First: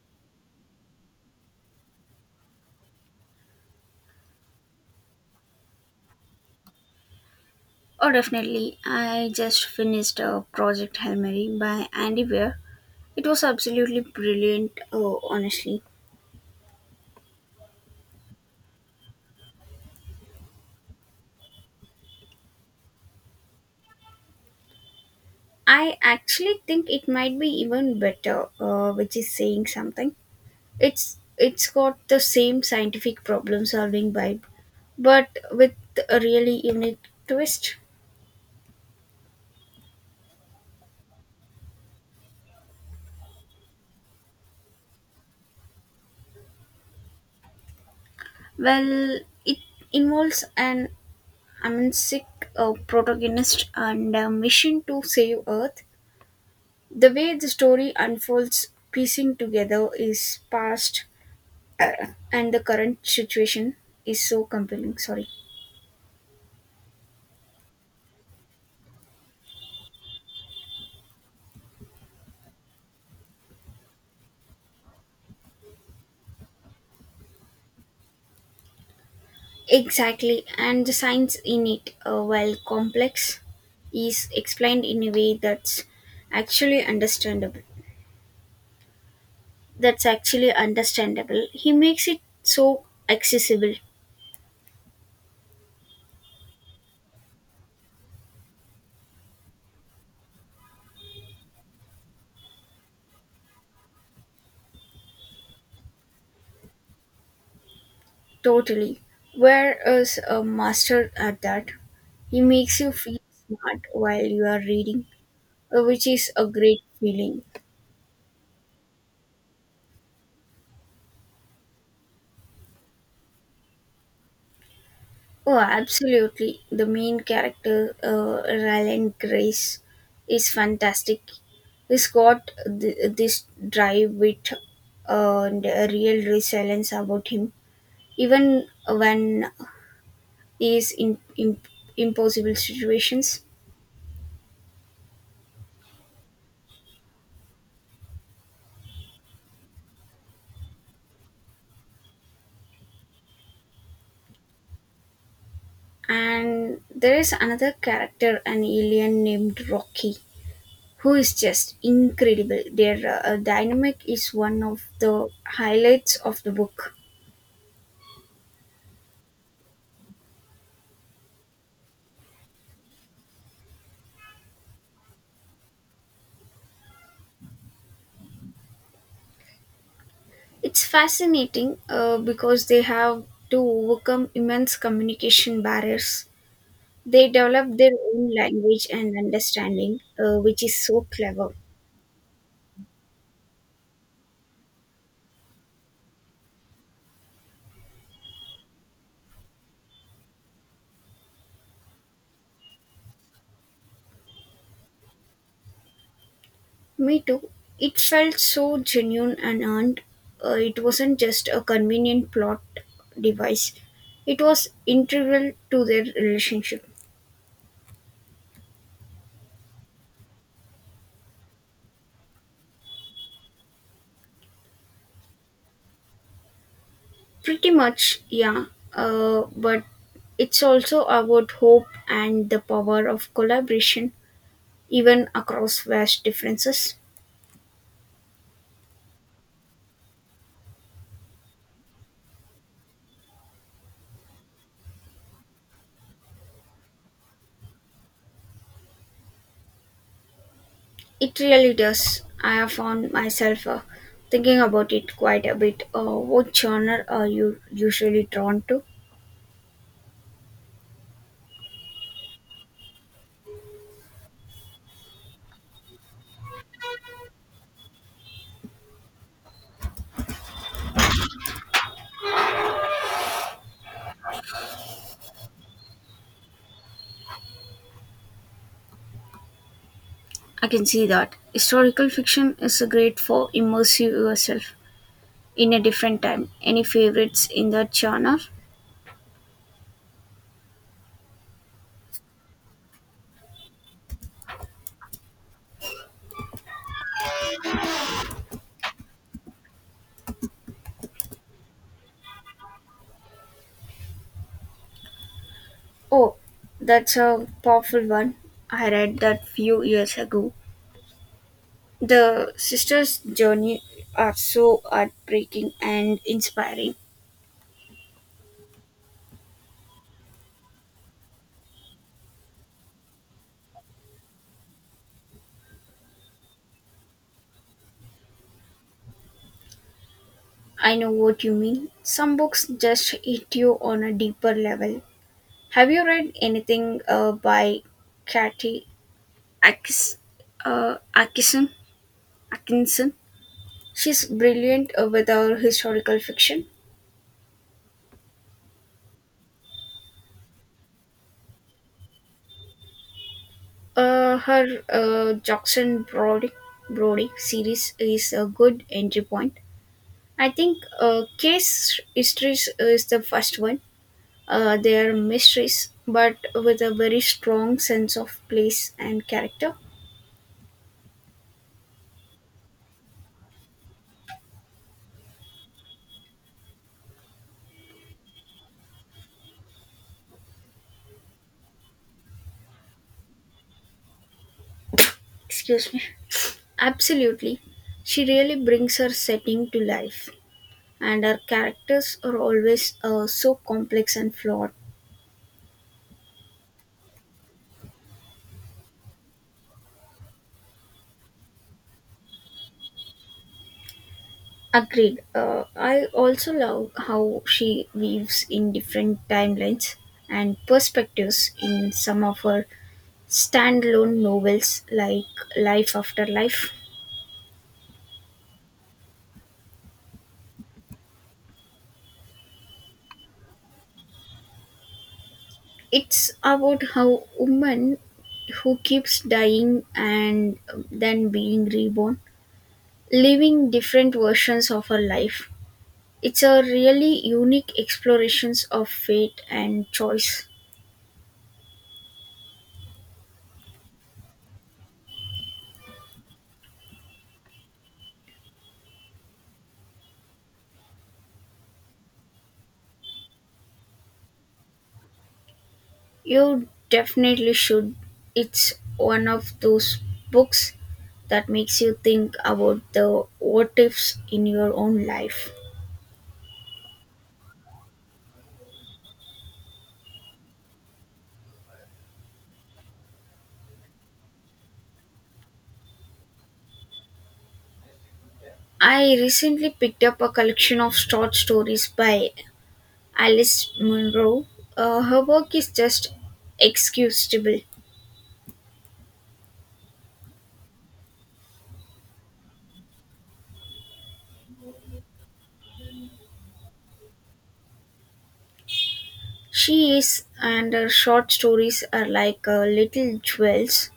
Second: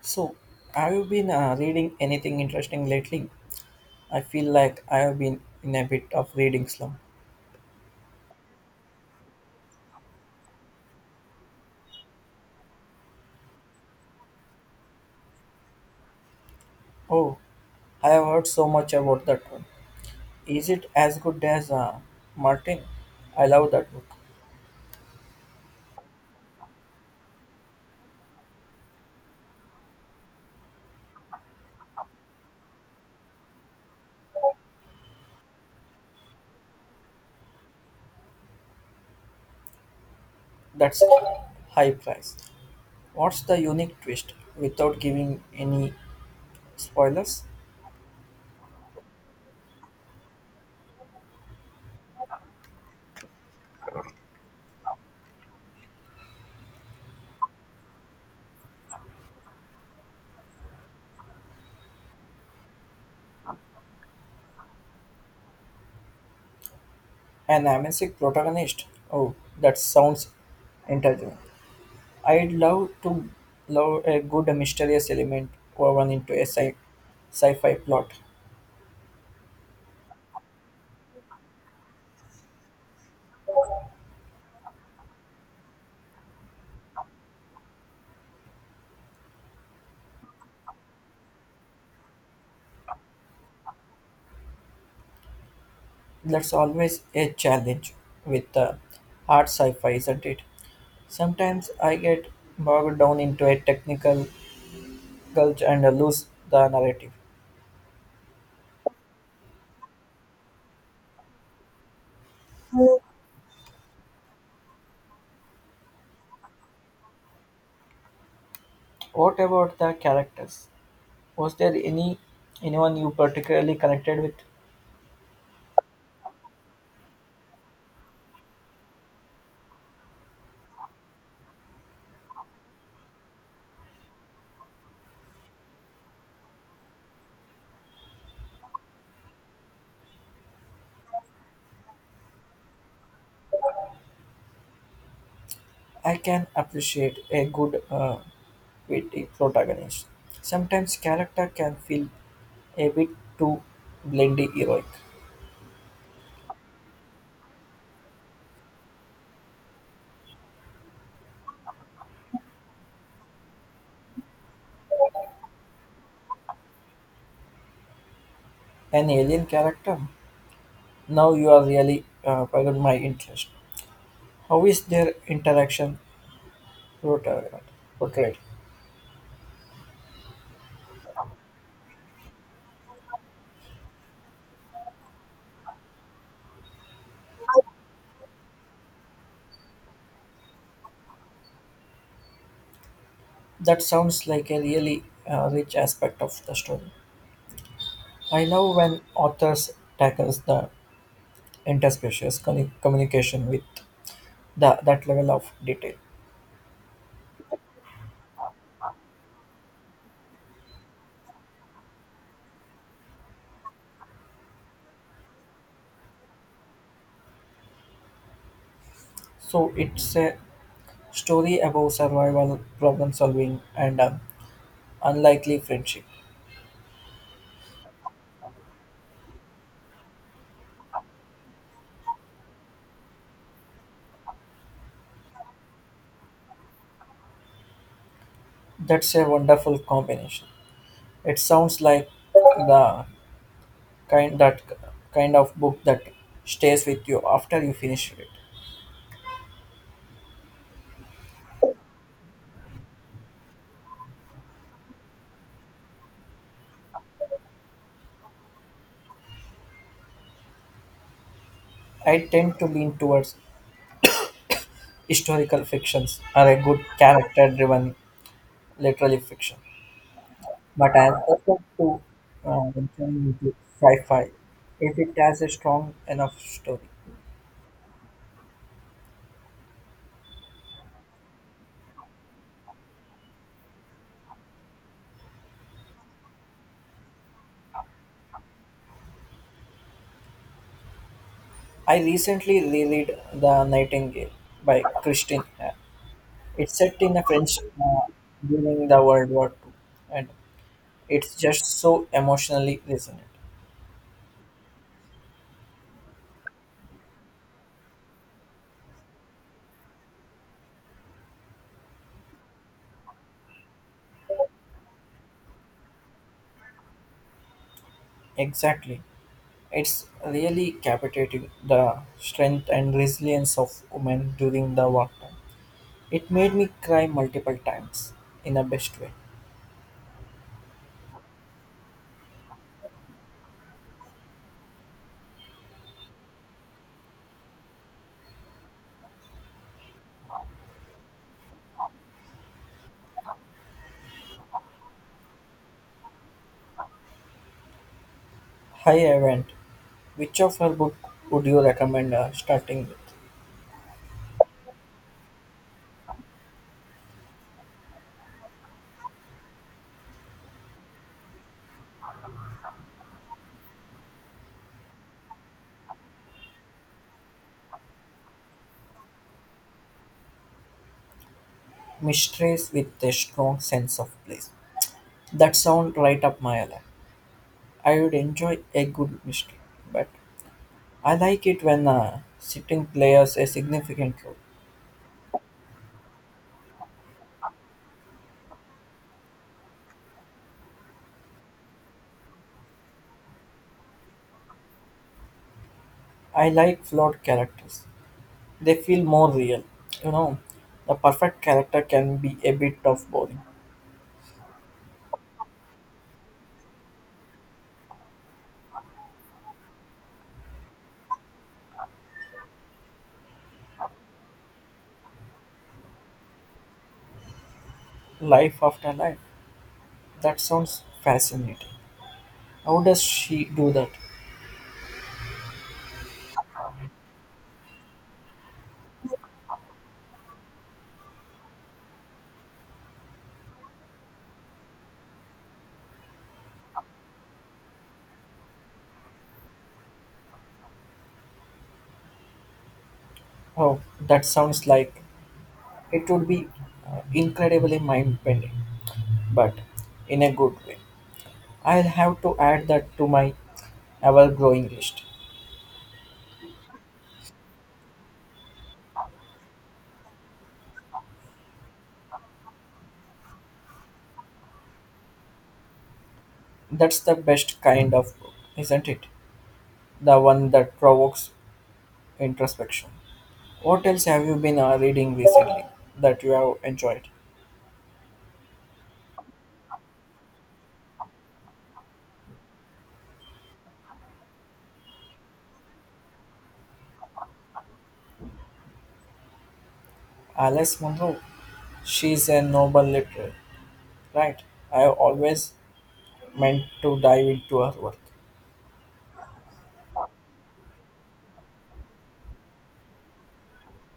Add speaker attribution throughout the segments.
Speaker 1: So, have you been reading anything interesting lately? I feel like I have been in a bit of reading slump.
Speaker 2: Oh, definitely. I just finished Project Hail Mary by Andy Weir. It was absolutely brilliant, honestly.
Speaker 1: Oh, I have heard so much about that one. Is it as good as Martin? I love that book.
Speaker 2: I actually think it might be even better, which is saying something. It's got the same scientific problem solving vibe, but with a really unique twist.
Speaker 1: That's high price. What's the unique twist without giving any spoilers?
Speaker 2: Well, it involves an amnesic protagonist and a mission to save Earth. The way the story unfolds, piecing together is past uh, and the current situation is so compelling. Sorry.
Speaker 1: An amazing protagonist. Oh, that sounds intelligent. I'd love to love a good mysterious element woven into a sci-fi plot.
Speaker 2: Exactly, and the science in it, while complex, is explained in a way that's actually understandable. That's actually understandable. He makes it so accessible,
Speaker 1: That's always a challenge with hard sci-fi, isn't it? Sometimes I get bogged down into a technical gulch and lose the narrative.
Speaker 2: totally. Whereas a master at that, he makes you feel smart while you are reading, which is a great feeling.
Speaker 1: What about the characters? Was there anyone you particularly connected with?
Speaker 2: Oh, absolutely. The main character, Ryland Grace, is fantastic. He's got this drive wit and a real resilience about him, even when he is in impossible situations.
Speaker 1: I can appreciate a good witty protagonist. Sometimes character can feel a bit too blendy heroic.
Speaker 2: And there is another character, an alien named Rocky, who is just incredible. Their dynamic is one of the highlights of the book.
Speaker 1: An alien character? Now you are really piqued my interest. How is their interaction portrayed? portrayed?
Speaker 2: It's fascinating because they have to overcome immense communication barriers. They develop their own language and understanding, which is so clever.
Speaker 1: That sounds like a really rich aspect of the story. I love when authors tackles the interspecies communication with that level of detail.
Speaker 2: Me too. It felt so genuine and earned. It wasn't just a convenient plot device, it was integral to their relationship.
Speaker 1: So it's a story about survival, problem solving, and unlikely friendship.
Speaker 2: Pretty much, yeah. But it's also about hope and the power of collaboration, even across vast differences.
Speaker 1: That's a wonderful combination. It sounds like the kind that kind of book that stays with you after you finish it.
Speaker 2: It really does. I have found myself thinking about it quite a bit. What genre are you usually drawn to?
Speaker 1: I tend to lean towards historical fictions or a good character-driven literary fiction, but I am open to venturing into sci-fi if it has a strong enough story.
Speaker 2: I can see that. Historical fiction is great for immersing yourself in a different time. Any favorites in that genre?
Speaker 1: I recently reread *The Nightingale* by Christine Hare. It's set in a French during the World War II, and it's just so emotionally resonant.
Speaker 2: Oh, that's a powerful one. I read that few years ago. The sisters' journey are so heartbreaking and inspiring.
Speaker 1: Exactly. It's really captivating the strength and resilience of women during the wartime. It made me cry multiple times in the best way.
Speaker 2: I know what you mean. Some books just hit you on a deeper level. Have you read anything by Katie Akis, Atkinson? Atkinson? She's brilliant with her historical fiction.
Speaker 1: Hi, Event. Which of her book would you recommend starting with?
Speaker 2: Her Brody series is a good entry point. I think Case Histories is the first one. They are mysteries, but with a very strong sense of place and character.
Speaker 1: Mistress with a strong sense of place. That sounds right up my alley. I would enjoy a good mystery, but I like it when sitting players a significant role.
Speaker 2: Excuse me. Absolutely. She really brings her setting to life, and her characters are always so complex and flawed.
Speaker 1: I like flawed characters. They feel more real. You know, the perfect character can be a bit of boring.
Speaker 2: Agreed. I also love how she weaves in different timelines and perspectives in some of her standalone novels like Life After Life.
Speaker 1: Life after life. That sounds fascinating. How does she do that?
Speaker 2: It's about how woman who keeps dying and then being reborn, living different versions of her life. It's a really unique explorations of fate and choice.
Speaker 1: Oh, that sounds like it would be incredibly mind bending, but in a good way. I'll have to add that to my ever growing list.
Speaker 2: You definitely should. It's one of those books that makes you think about the what ifs in your own life.
Speaker 1: That's the best kind of book, isn't it? The one that provokes introspection. What else have you been reading recently that you have enjoyed?
Speaker 2: I recently picked up a collection of short stories by Alice Munro. Her work is just excusable.
Speaker 1: Alice Munro. She's a Nobel literary, right? I have always meant to dive into her work.
Speaker 2: She is, and her short stories are like little jewels.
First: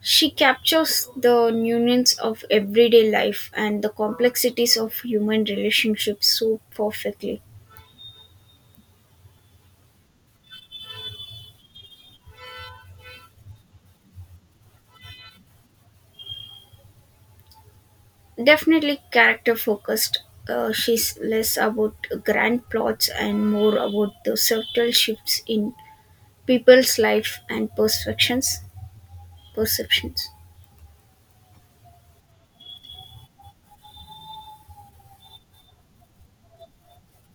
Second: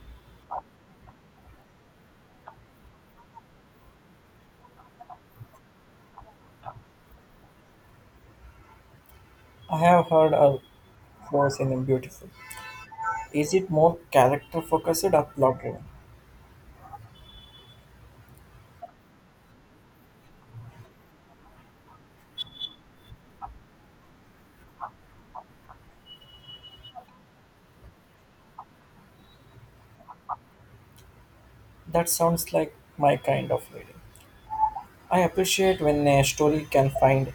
Speaker 2: She captures the nuance of everyday life and the complexities of human relationships so perfectly.
Speaker 1: I have heard her prose in beautiful. Is it more character focused or plot driven?
Speaker 2: Definitely character focused. She's less about grand plots and more about the subtle shifts in people's life and perceptions. Perceptions.
Speaker 1: That sounds like my kind of reading. I appreciate when a story can find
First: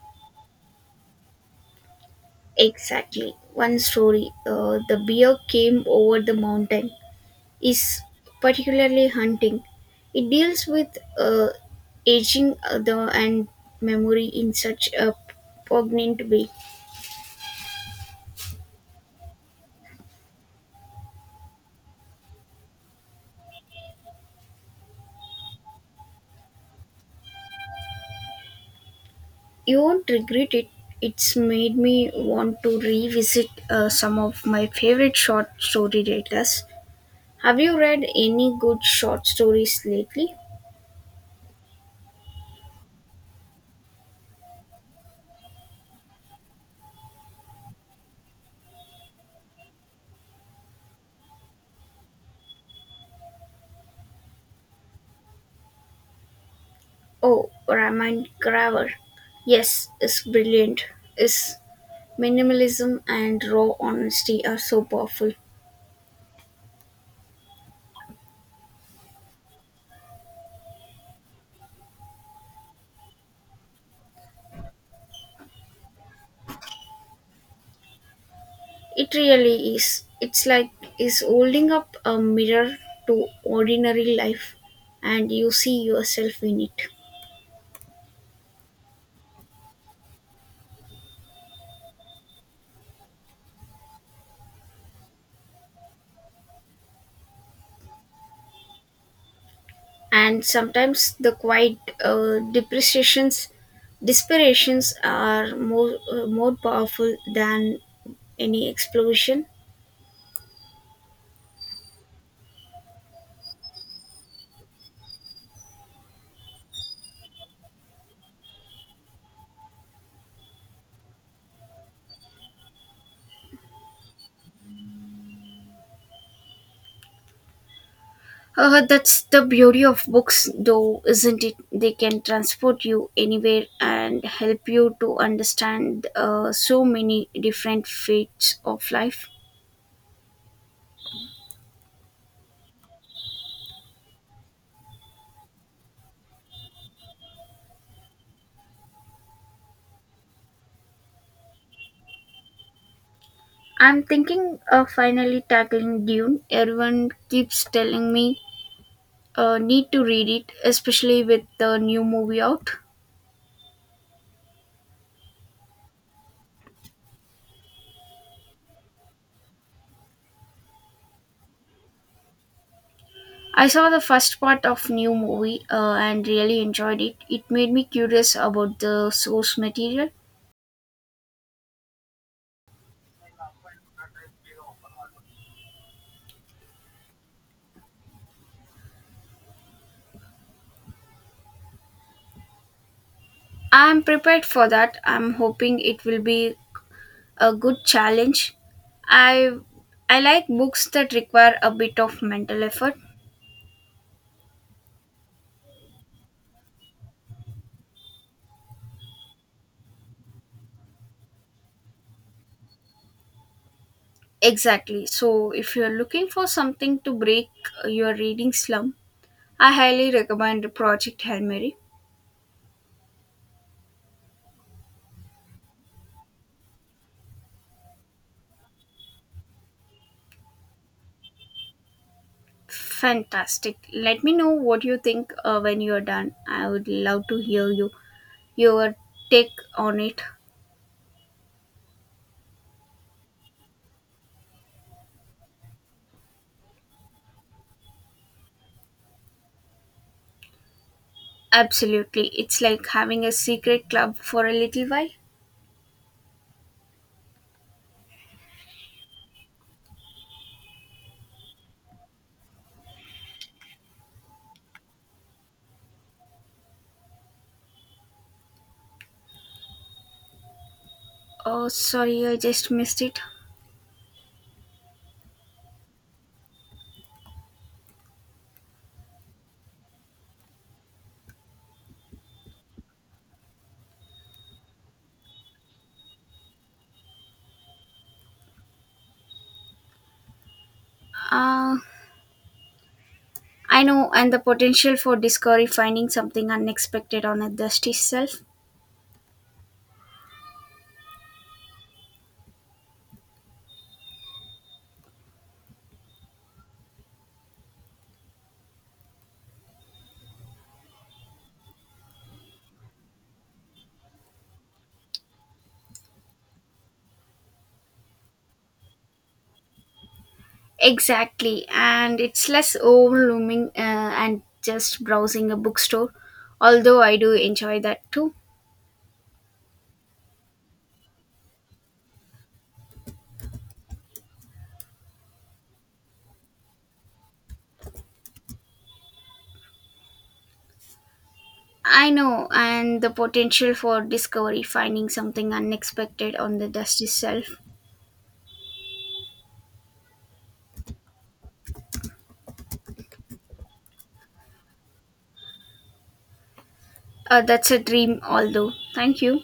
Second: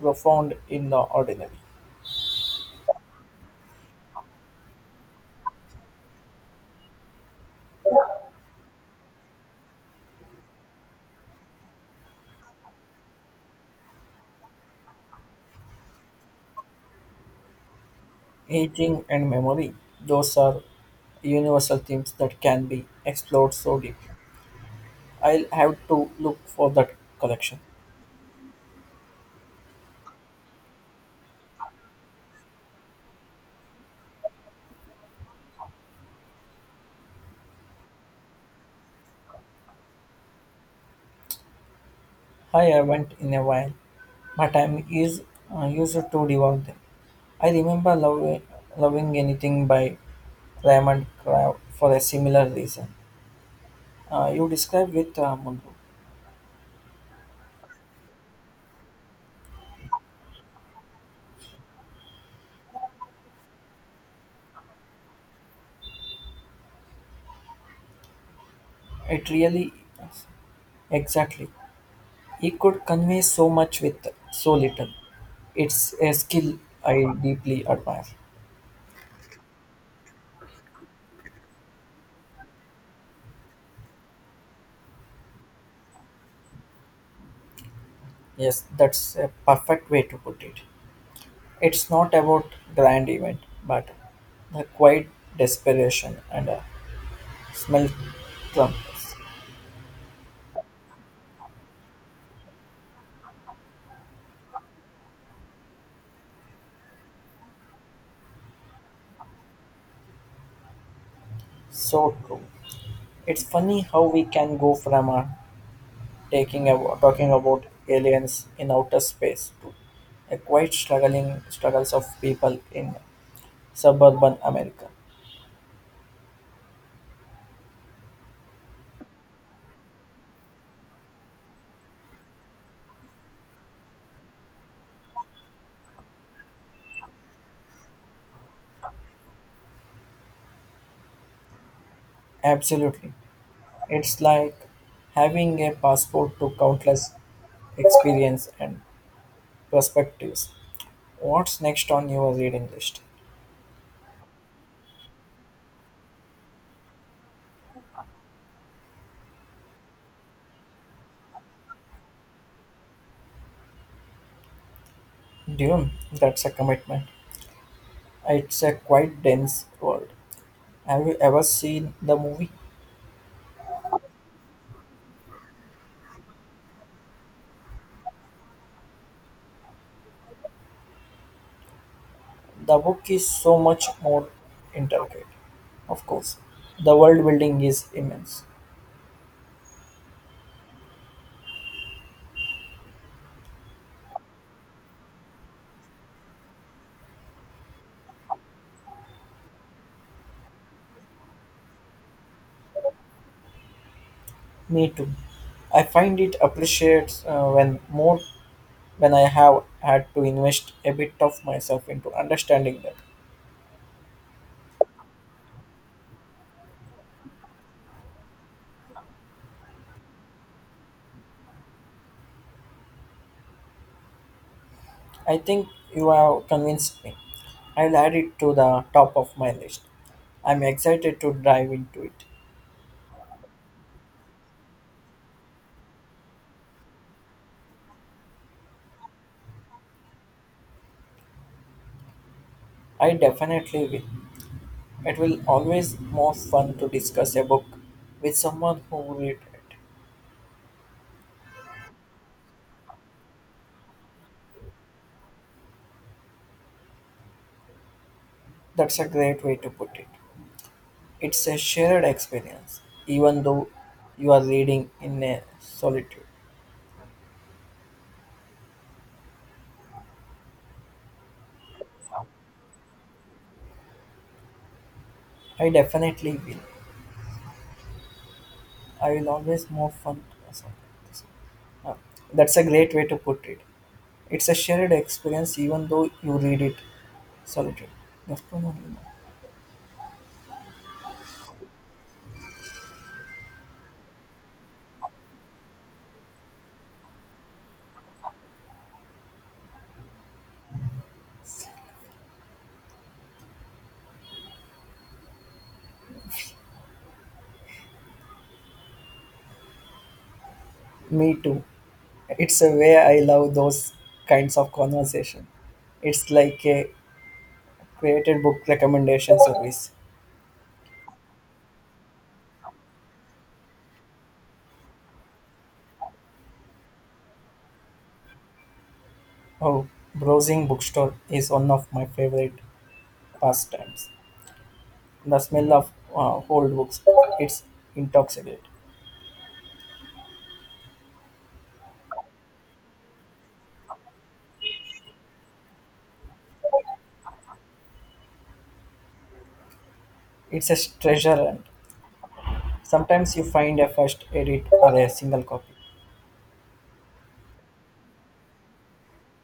Speaker 1: profound in the ordinary.
Speaker 2: Exactly. One story. The bear came over the mountain is particularly hunting. It deals with aging and memory in such a poignant way.
Speaker 1: Aging and memory, those are universal themes that can be explored so deeply. I'll have to look for that collection.
Speaker 2: You won't regret it. It's made me want to revisit some of my favorite short story writers. Have you read any good short stories lately?
Speaker 1: I haven't in a while, but used to devour them. I remember love, Loving Anything by Raymond Crowe for a similar reason. You described with Munro.
Speaker 2: Oh, Raman Graver. Yes, it's brilliant. His minimalism and raw honesty are so powerful.
Speaker 1: It really, exactly. He could convey so much with so little. It's a skill I deeply admire.
Speaker 2: It really is. It's like is holding up a mirror to ordinary life and you see yourself in it.
Speaker 1: Yes, that's a perfect way to put it. It's not about grand event, but the quiet desperation and a smell clumps.
Speaker 2: And sometimes the quiet uh, depreciations, disparations are more powerful than any explosion.
Speaker 1: So true. It's funny how we can go from taking a, talking about aliens in outer space to a quite struggling struggles of people in suburban America.
Speaker 2: That's the beauty of books, though, isn't it? They can transport you anywhere and help you to understand so many different fates of life.
Speaker 1: Absolutely, it's like having a passport to countless experience and perspectives. What's next on your reading list?
Speaker 2: I'm thinking of finally tackling Dune. Everyone keeps telling me need to read it, especially with the new movie out.
Speaker 1: Dune, that's a commitment. It's a quite dense world. Have you ever seen the movie?
Speaker 2: I saw the first part of new movie and really enjoyed it. It made me curious about the source material.
Speaker 1: The book is so much more intricate. Of course, the world building is immense.
Speaker 2: I'm prepared for that. I'm hoping it will be a good challenge. I I like books that require a bit of mental effort.
Speaker 1: Me too. I find it appreciates when more when I have had to invest a bit of myself into understanding them.
Speaker 2: Exactly. So if you're looking for something to break your reading slump, I highly recommend Project Hail Mary.
Speaker 1: I think you have convinced me. I'll add it to the top of my list. I'm excited to dive into it.
Speaker 2: Fantastic. Let me know what you think when you're done. I would love to hear your take on it.
Speaker 1: I definitely will. It will always more fun to discuss a book with someone who read it.
Speaker 2: Absolutely. It's like having a secret club for a little while.
Speaker 1: That's a great way to put it. It's a shared experience, even though you are reading in a solitude.
Speaker 2: Oh, sorry, I just missed it.
Speaker 1: I definitely will. I will always more fun. Sorry, uh, that's a great way to put it. It's a shared experience, even though you read it solitude. That's the one.
Speaker 2: Uh, I know, and the potential for discovery finding something unexpected on a dusty shelf.
Speaker 1: Me too. It's a way I love those kinds of conversation. It's like a created book recommendation service.
Speaker 2: Exactly, and it's less overwhelming and just browsing a bookstore, although I do enjoy that too.
Speaker 1: Oh, browsing bookstore is one of my favorite pastimes. The smell of old books, it's intoxicating.
Speaker 2: I know, and the potential for discovery, finding something unexpected on the dust itself.
Speaker 1: It's a treasure and sometimes you find a first edit or a single copy.
Speaker 2: That's a dream, although. Thank you.